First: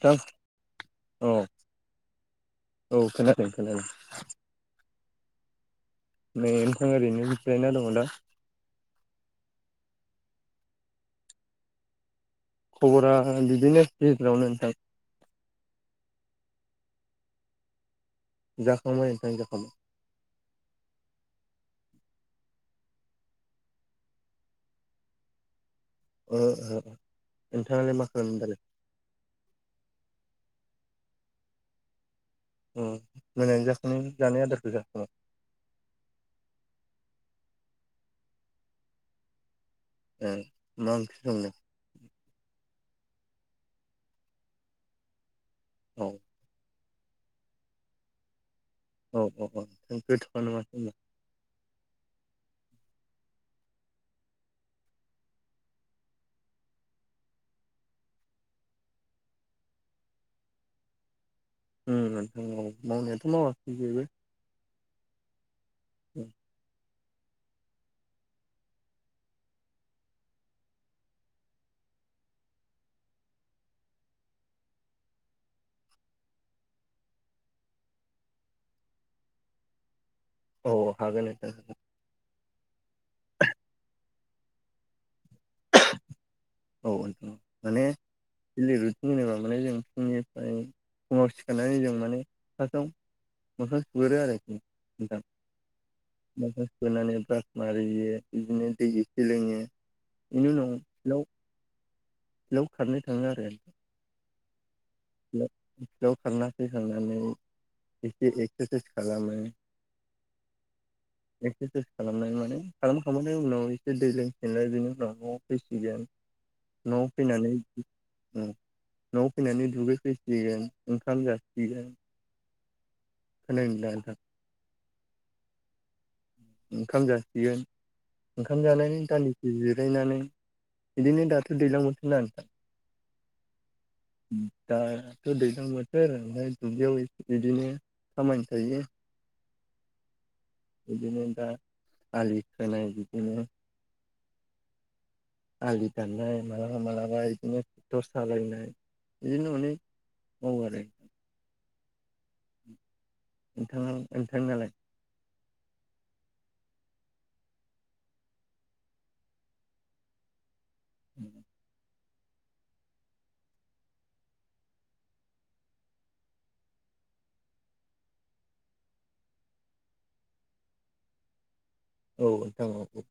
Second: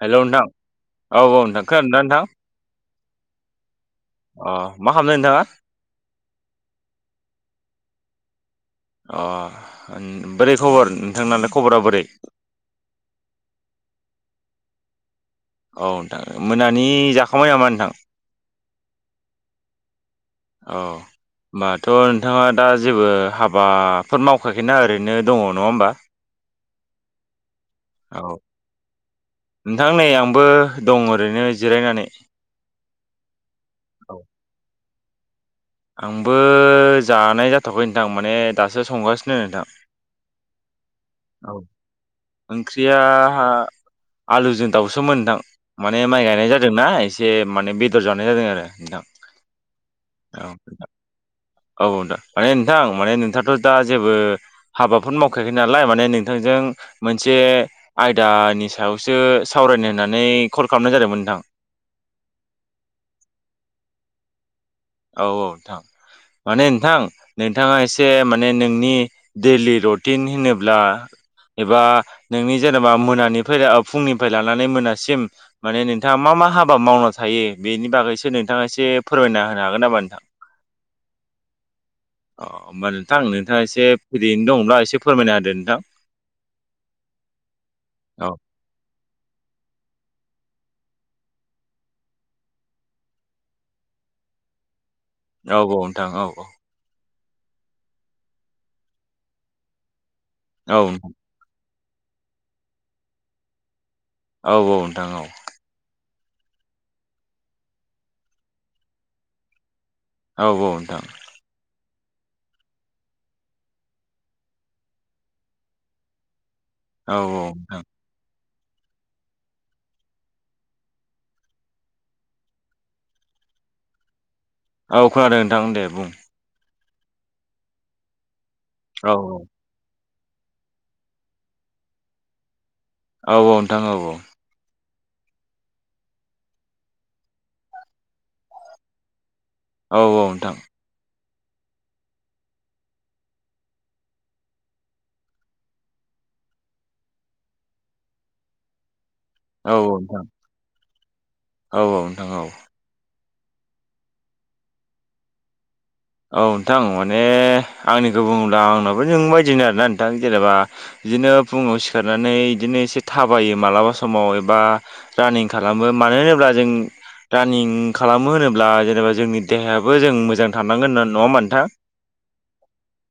Hello नोंथां औ औ नोंथां खोनादोंना नोंथां औ खोनादों खोनादों आह मा खालामदों नोंथांआ नै नोंथां ओरैनो जिरायना दं दा ओह उम बोरै खबर नोंथांनालाय खबरा बोरै खबरा बिदिनो गेजेरावनो नोंथां औ नोंथां मोनानि जाखांबाय नामा नोंथां जाखांबाय नोंथां जाखांबाय अह होमबाथ' नोंथांआ दा जेबो हाबाफोर मावखायाखैना ओरैनो दङ नङा होमबा ओ ओह नोंथाङालाय मा औ खालामदालाय नोंथां नै आंबो दं ओरैनो जिरायनानै उम मोनानि जाखां औ जानाय आदारखौ जाखांबाय आंबो जानाय जाथ'आखै नोंथां माने दासो संगासिनो नोंथां ए मा ओंख्रि संदों ओंख्रियाह आलुजों दाउसोमोन नोंथां औ मानि माइ गायनाय जादों ना एसे माने बेदर जानाय जादों आरो नोंथां औ औ औ गोथावानो औ माथो होनबा औ दा मानि नोंथां माने नोंथाङाथ' दा जेबो हाबाफोर मावखायाखै नालाय माने नोंथांजों जों मोनसे आयदानि सायावसो सावरायनो होननानै कल खालामनाय जादोंमोन नोंथां उम उम मावनायाथ' मावासै जेबो औ औ नोंथां माने नोंथां नोंथांआ एसे मानि नोंनि दैलि रुटिन होनोब्ला एबा नोंनि जेनेबा मोनानिफ्राय फुंनिफ्राय लानानै मोनासिम मानि नोंथाङा मा मा हाबा मावना थायो बेनि बागैसो नोंथाङा एसे फोरमायना होनो हागोन नामा नोंथां औ हागोन नोंथां अह होमबा नोंथां नोंथांआ एसे फ्रियैनो दंब्ला एसे फोरमायना होदो नोंथां औ माने औ लिर होनोबा माने जों फुंनिफ्राय [unintelligible] फुंआव सिखारनानै जों माने फासाव मोखां सुगोरो आरो औ औ नोंथां औ औ सुनानै ब्रास मारियो इदिनो दै एसे लोङो बेनि औ उनाव फिलाव फिलाव खारनो थाङो आरो औ औ औ फिल्दाव खारना फैखांनानै एसे एक्सारसाइस खालामो औ औ नोंथां खालामनाय माने खालामखांनायनि उनाव एसे दै लोंफिनलाय बिनि उनाव न'आव फैसिगोन न'आव औ फैनानै नोंथां न'आव फैनानै दुगै फैसिगोन ओंखाम जासिगोन खोनादोना नोंथां औ खोनादों नोंथां दे बुं ओंखाम जासिगोन ओंखाम जानायनि औ दानदिसे जिरायनानै बिदिनो दाथ' दैज्लां बोथोरना नोंथां औ औ दा- थ' दैज्लां बोथोर ओमफ्राय दुब्लियाव बिदिनो खामानि थायो औ औ नोंथां बिदिनो दा आलि खोनाय बिदिनो आलि दाननाय मालाबा मालाबा बिदिनो ट्रेक्टर सालायनाय बिदिनो औ नोंथां माने मावो आरो औ औ नोंथां औ नोंथाङा नोंथां नालाय औ नोंथां माने आंनिखौ बुङोब्ला आंनाबो नोंनि बायदिनो आरोना नोंथां जेनेबा बिदिनो फुङाव सि खारनानै बिदिनो एसे थाबायो मालाबा समाव एबा रानिं खालामो मानो होनोब्ला जों रानिं खालामो होनोब्ला जेनेबा जोंनि देहायाबो जों मोजां थानांगोन होनना नङा होनबा नोंथां औ नोंथां औ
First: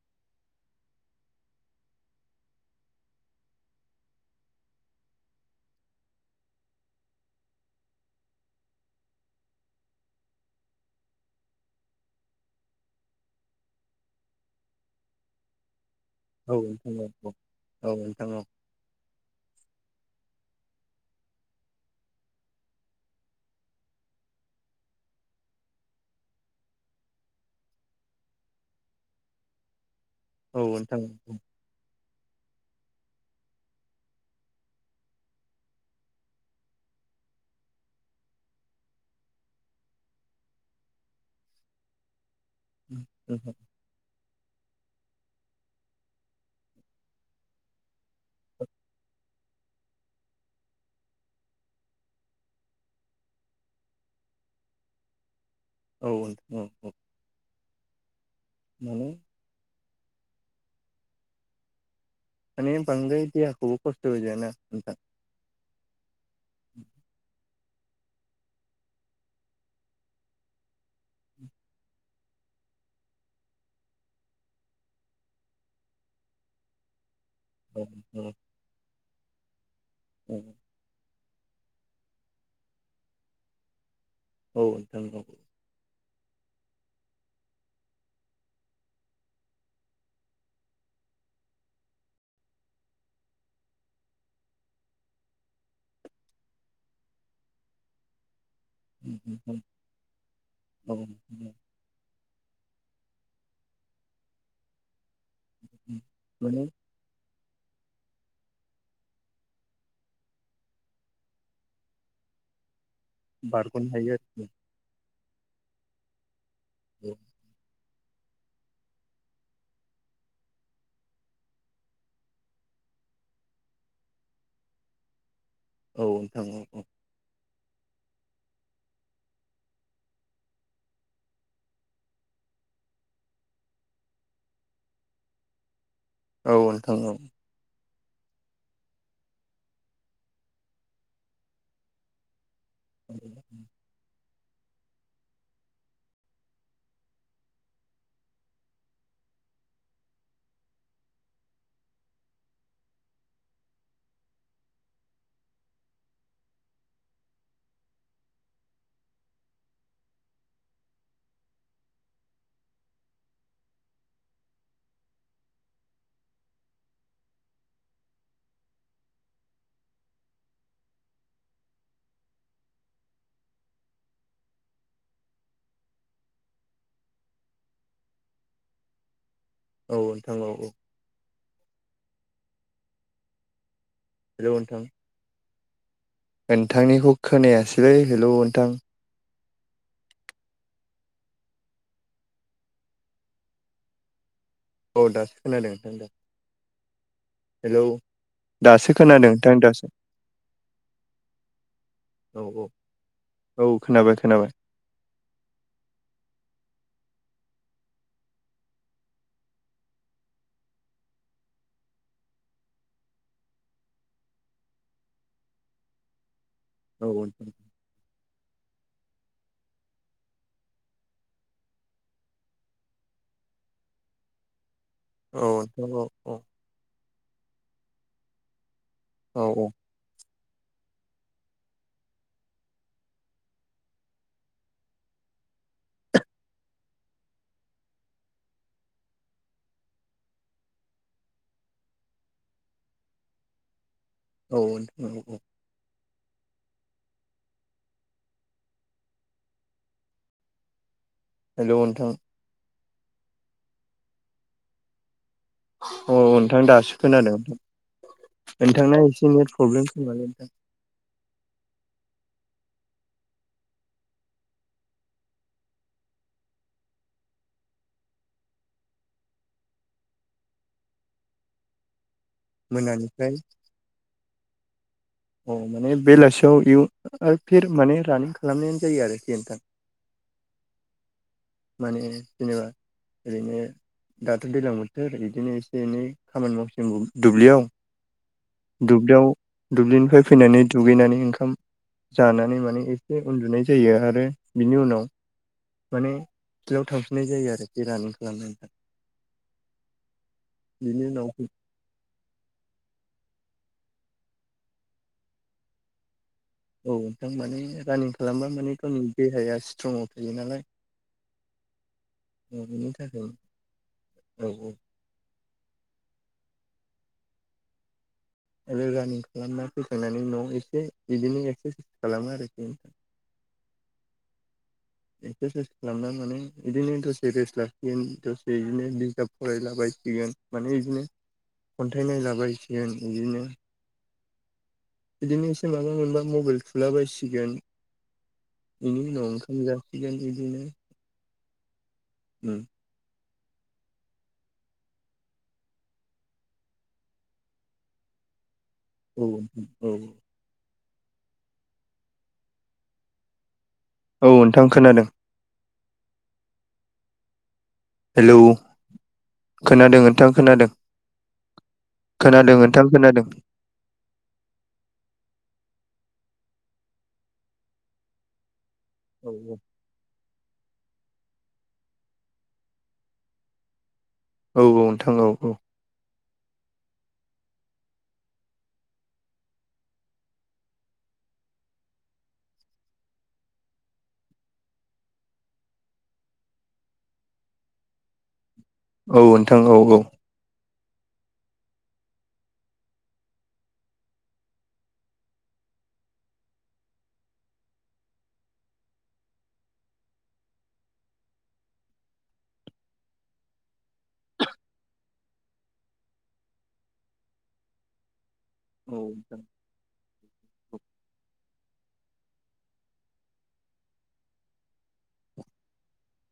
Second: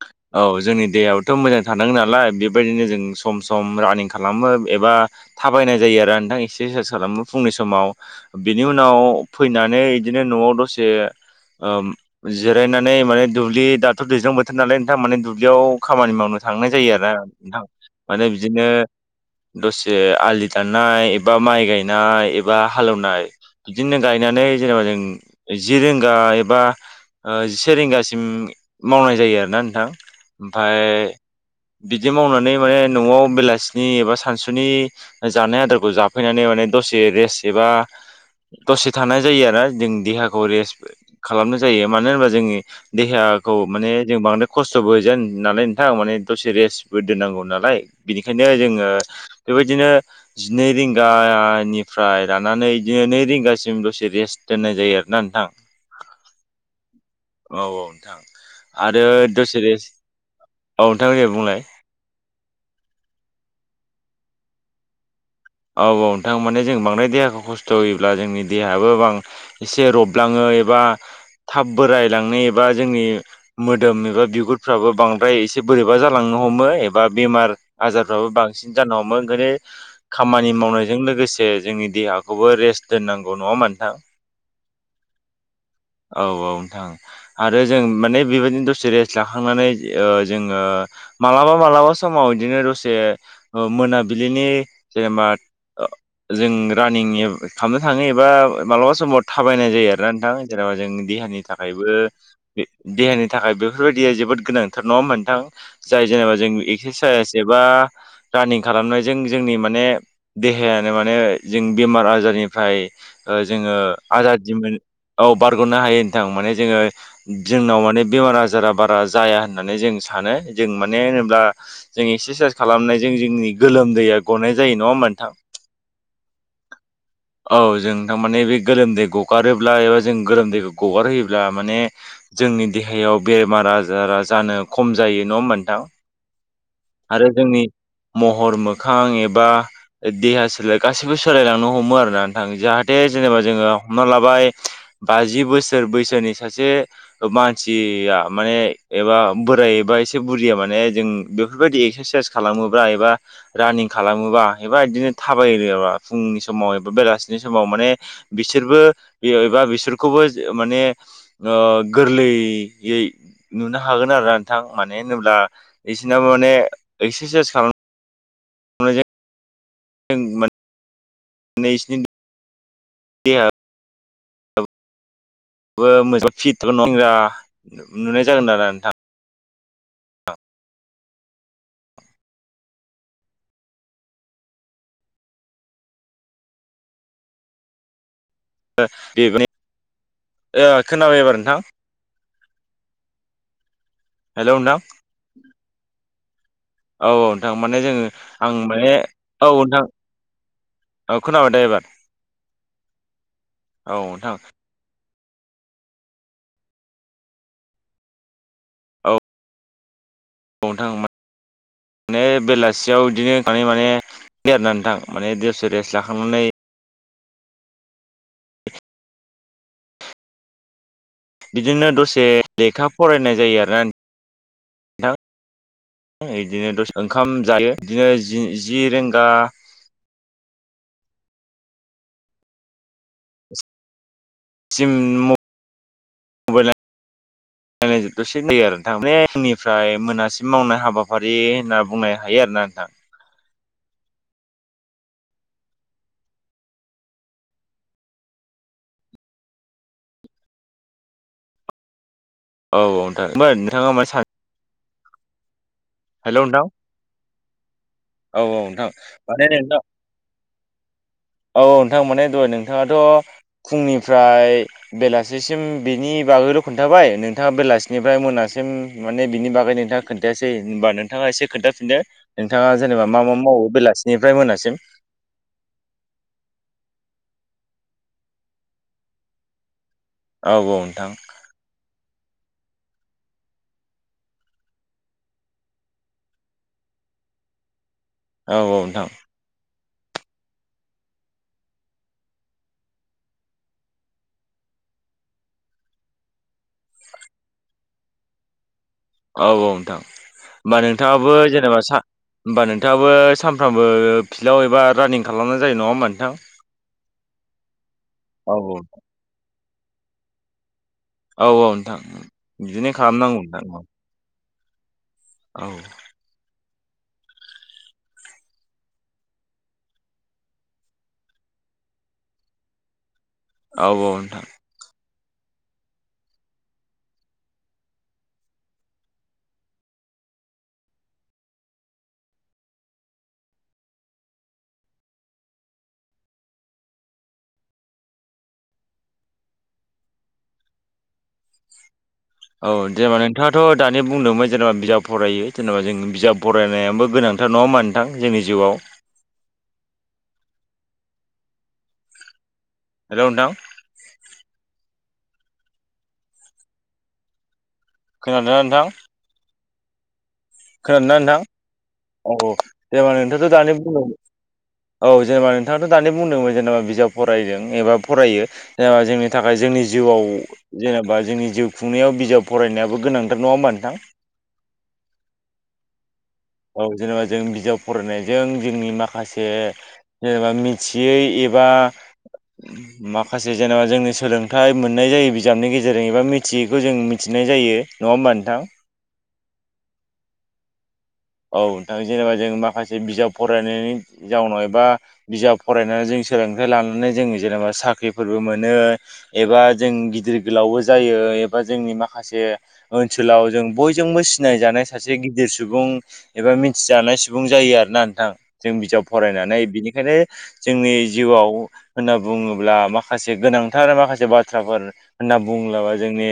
औ जोंनि देहायावथ' मोजां थानांगोन नालाय बेबायदिनो जों सम सम रानिं खालामो एबा थाबायनाय जायो आरो नोंथां एक्सारसाइस खालामो फुंनि समाव बिनि उनाव फैनानै बिदिनो न'आव दसे ओम- जिरायनानै माने दुब्लि दाथ' दैज्लां बोथोर नालाय नोंथां माने दुब्लियाव खामानि मावनो औ थांनाय जायो नोंथां औ आरोना नोंथां औ नोंथां माने औ बिदिनो दसे आलि दाननाय एबा माइ गायनाय एबा हाले एवनाय बिदिनो गायनानै जेनेबा जों जि रोंगा एबा ओ-जिसे रिंगासिम मावनाय जायो आरोना नोंथां औ ओमफाय नोंथां बिदि मावनानै माने न'आव बेलासिनि एबा सानसुनि जानाय आदारखौ जाफैनानै माने दसे से रेस एबा दसे थानाय जायो आरो जों देहाखौ रेस्ट खालामनाय जायो मानो होनबा जोंनि देहाखौ माने जों बांद्राय खस्थ'बो होजाया नालाय नोंथां माने दसे रेस्टबो दोननांगौ नालाय बिनिखायनो जोङो बेबायदिनो जिनै रिंगानिफ्राय लानानै बिदिनो नै रिंगासिम दसे रेस्ट दोननाय जायो आरोना नोंथां औ औ औ औ औ नोंथां आरो माने दसे रेस्ट औ नोंथां दे बुंलाय माने बांद्राय देहाखौबो खस्थ होजायाना नोंथां औ औ नोंथां माने जों बांद्राय देहाखौ खस्थ' खस्थ' होयोब्ला जोंनि देहायाबो बां एसे रबलाङो एबा थाब बोरायलांनो एबा जोंनि मोदोम एबा बिगुरफ्राबो बांद्राय एसे बोरैबा जालां नो हमो एबा बेमार औ आजारफ्राबो औ बांसिन जानो हमो ओंखायनो खामानि औ मावनायजों लोगोसे जोंनि देहाखौबो रेस्ट दोननांगौ नङा होमबा नोंथां औ औ औ नोंथां आरो जों माने बेबायदिनो दसे रेस्ट लाखांनानै ओ जोङो मालाबा मालाबा समाव बिदिनो दसे ओ मोनाबिलिनि जेनेबा जों रानिं खालामनो थाङो एबा मालाबा समाव थाबायनाय जायो आरोना नोंथां। जेन'बा जों औ देहानि थाखायबो देहानि थाखाय बेफोरबायदिया जोबोद गोनांथार। नङा होनबा नोंथां? जाय जेनेबा जों माने एक्सारसाइस एबा रानिं खालामनायजों जोंनि माने देहायानो माने जों बेमार आजारनिफ्राय ओ जोङो बारग'नो हायो आरोखि आजादिमोन, औ बारग'नो हायो नोंथां माने जोङो जोंनाव माने बेमार आजारा बारा जाया होननानै जों सानो। जों माने होनोब्ला जों एक्सारसाइस खालामनायजों जोंजोंनि गोलोमदैया गनाय जायो, नङा होनबा नोंथां? औ नोंथां औ औ औ जों थारमाने बे गोलोमदै गगारोब्ला एबा जों गोरोमदैखौ गगार होयोब्ला माने जोंनि देहायाव बेमार आजारा जानो खम जा जायो नङा होनबा नोंथां? औ नोंथां औ। आरो जोंनि महर मोखां एबा देहा सोलाय गाैबो सोलायलांनो हमो आरोना जाहाथे जेनेबा जोङो हमना लाबाय बाजि बोसोर बैसोनि सासे मानसिया माने एबा बोरायबाय खायसे बुरिया माने जों बेफोरबायदि एक्सारसाइस खालामोबा एबा रानिं खालामोबा एबा बिदिनो थाबायोब्ला फुंनि समाव एबा बेलासिनि समाव माने बिसोरबो बे एबा बिसोर खौबो माने ओ गोरलैयै नुनो हागोन आरो नोंथां माने मानो होनोब्ला बिसिनाबो माने एक्सारसाइस खालाम अ जे [unintelligible] जों माने नैसिनि देहा मोजां फिटा [inaudible] नुनाय जागोन आरो नोंथाङा [unintelligible] औ नोंथां औ औ हेल' नोंथां नोंथांनिखौ खोनायासैलै हेलौ नोंथां बेब [unintelligible] ओ खोनाबाय एबार नोंथां? हेलौ नोंथां औ दासो खोनादों नोंथां दे औ नोंथां माने जोङो आं दासो माने खोनादों औ नोंथां दासो औ खोनाबाय नोंथां एबार, औ औ औ खोनाबाय नोंथां। खोनाबाय औ बावनो थाङो माने - बेलासियाव बिदिनो थांनाय माने देरनानै थां माने दसे रेस्ट लाखांनानै औ बिदिनो दसे लेखा फरायनाय जायो आरो ना औ नोंथां औ औ दसे ओंखाम जायो बिदिनो जि जि रेंगा औ सिम म मबाइल [inaudible] जायो आरो नोंथां माने [unintelligible] आोंनिफ्राय मोनासिम मावनाय हाबाफारि होनना बुंनो हायो आरो ना नोंथां। औ नोंथां औ औ हेल' नोथां औ औ नोंथां फ्राय नोंथाङा मान स [unintelligible] औ नोंथां दासो खोनादों औ नोंथां नोंथांा एसे माने नेट नोंथां प्रब्लेमस नालाय नोंथां [inaudible] [unintelligible] औ नोंथां माने दह नोंथाङाथ' फुंनिफ्राय बेलासिसिम बिनि नि बागैल' खोनन्थाबायोंथाङा बेलासिनिफ्राय मोनासिम माने बिनि बागै नोंथाङा खोन्थायासै होनबा नोंथाङा एसे खोनथाफिनदो नोंथाङा जेनेबा मा मोनानिफ्राय मा मावो बेलासिनिफ्राय मोनासिम अ माने बेलासियाव माने फिर माने रानिं खालामनायानो जायो आरो जिनोथां [inaudible] औ औ नोंथां माने जेनेबा ओरैनो दाथ' दैज्लां बोथोर बिदिनो एसे एनै खामानि मावसिग दुब्लियाव औ औ नोंथां। फैफिनानै दुगैनानै ओंखाम। जानानै माने एसे उन्दुनाय जायो आरो बिनि उनाव। माने फिल्डआव थांफिननाय जायो आरोखि रानिं खालामनायनिफ्राय। औ औ नोंथां होमबा उनाव नोंथाङाबो जेनेबा सा। होमबा नोंथाङाबो सानफ्रामबो फिल्डआव एबा रानिं खालामनाय जायो नङा होमबा नोंथां? औ नोंथां माने रानिं खालामबा औ माने औ। गावनि देहाया स्ट्रंआव थायो नालाय। औ औ नोंथां औ बेनि बिदिनो थाखाय खालामनांगौ नोंथां औ। औ औ। औ। आरो रानिं खालामना फोसांनानै न'आव एसे बिदिनो एक्सारसाइस खालामो आरोखि। औ औ नोंथां। एक्सारसाइस खालामना माने बिदिनो दसे रेस्ट लाखिगोन दसे बिदिनो बिजाब फरायलाबाय। सिगोन माने इदिनो खन्थाइनाय लाबायसिगोन इदिनो। बिदिनो एसे माबा मोनबा मबाइल थुला बसिगोन। बेनि उनाव ओंखाम जासिगोन बिदिनो। [inaudible] थाङाथ' दानि बुंदोंमोन जेनेबा बिजाब फरायो जेनेबा जों बिजाब फरायनायाबो गोनांथार नङा होमबा नोंथां जोंनि। जिउआव। औ औ। हेल' नोंथां। औ ओनथां खोनादों। हेलौ खोनादोंना ओनथां? खोनादों ओनथां। खोनादों नोंथां औ औ खोनादों नोंथां जेबा खोनादों नोंथाआथ' दानि बुंदों। औ जेनेबा। थाङाथ' दानि बुंदोंमोन जेनेबा बिजाब फरायदों एबा फरायो जेनेबा जोंनि थाखाय औ जोंनि जिउआव। जेनेबा जोंनि जिउ खुंनायाव बिजाब फरायनायाबो गोनांथार नङा होमबा नोंथां? औ औ नोंथां औ औ। औ जेनेबा जों बिजाब फरायनायजों जोंनि माखासे जेनेबा मिथियै। एबा। माखासे जेनेबा जोंनि सोलोंथाइ मोननाय जायो बिजाबनि गेजेरजों एबा मिथियैखौ जों मिथिनो। नाय जायो नङा होमबा नोंथां। औ नोंथां औ औ। औ नोंथां जेनेबा जों माखासे बिजाब फरायनायनि जाउनाव एबा बिजाब फरायनानै जों। सोलोंथाइ लानानै जों जेनेबा साख्रिफोरबो मोनो एबा जों गिदिर गोलावबो जायो। एबा जोंनि माखासे ओनसोलाव जों बयजोंबो सिनायजानाय सासे गिदिर सुबुं। एबा मिथिजानाय सुबुं जायो आरो ना नोंथां। जों औ बिजाब नोंथां औ फरायनानै बिनिखायनो जोंनि जिउआव। होनना बुङोब्ला माखासे गोनांथार माखासे बाथ्राफोर होनना बुंलाबा जोंनि।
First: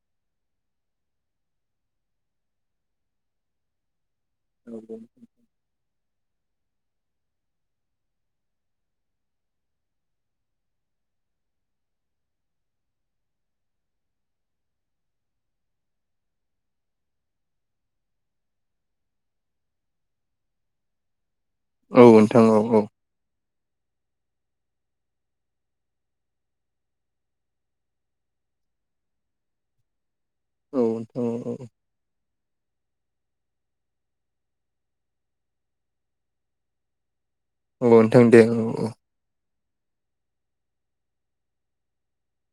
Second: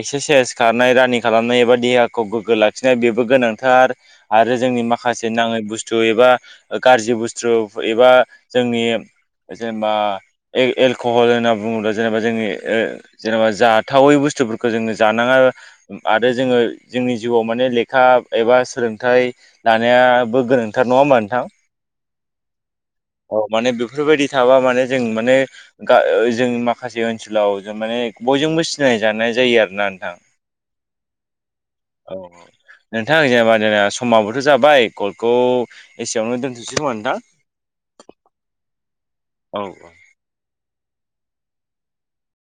एक्सारसाइस खारनाय रानिं खालामनाय एबा देहाखौ गोग्गो लाखिनाय बेबो गोनांथार। आरो जोंनि माखासे नाङै बुस थु एबा गाज्रि बुस्थु एबा जोंनि। जेनेबा एल-एलक'हल होनना बुङोब्ला जेनेबा जोंनि ओ जेनेबा जाथावै बुस थुफोरखौ जोङो जानाङा आरो जोङो जोंनि जिउआव माने लेखा एबा सोलोंथाइ लानायाबो गोनांथार नङा होमबा नोंथां? औ नोंथां औ औ। अ माने बेफोरबायदि थाबा माने जों माने गा ओ जों माखासे ओनसोलाव जों माने बय जोंबो सिनाय जानाय जायो आरो ना नोंथां औ औ औ नोंथां [unintelligible] जोङा समाबोथ' जाबाय कलखौ एसेयावनो दोनथ'सै खोमा नोंथां औ नोंथां दे औ औ औ अ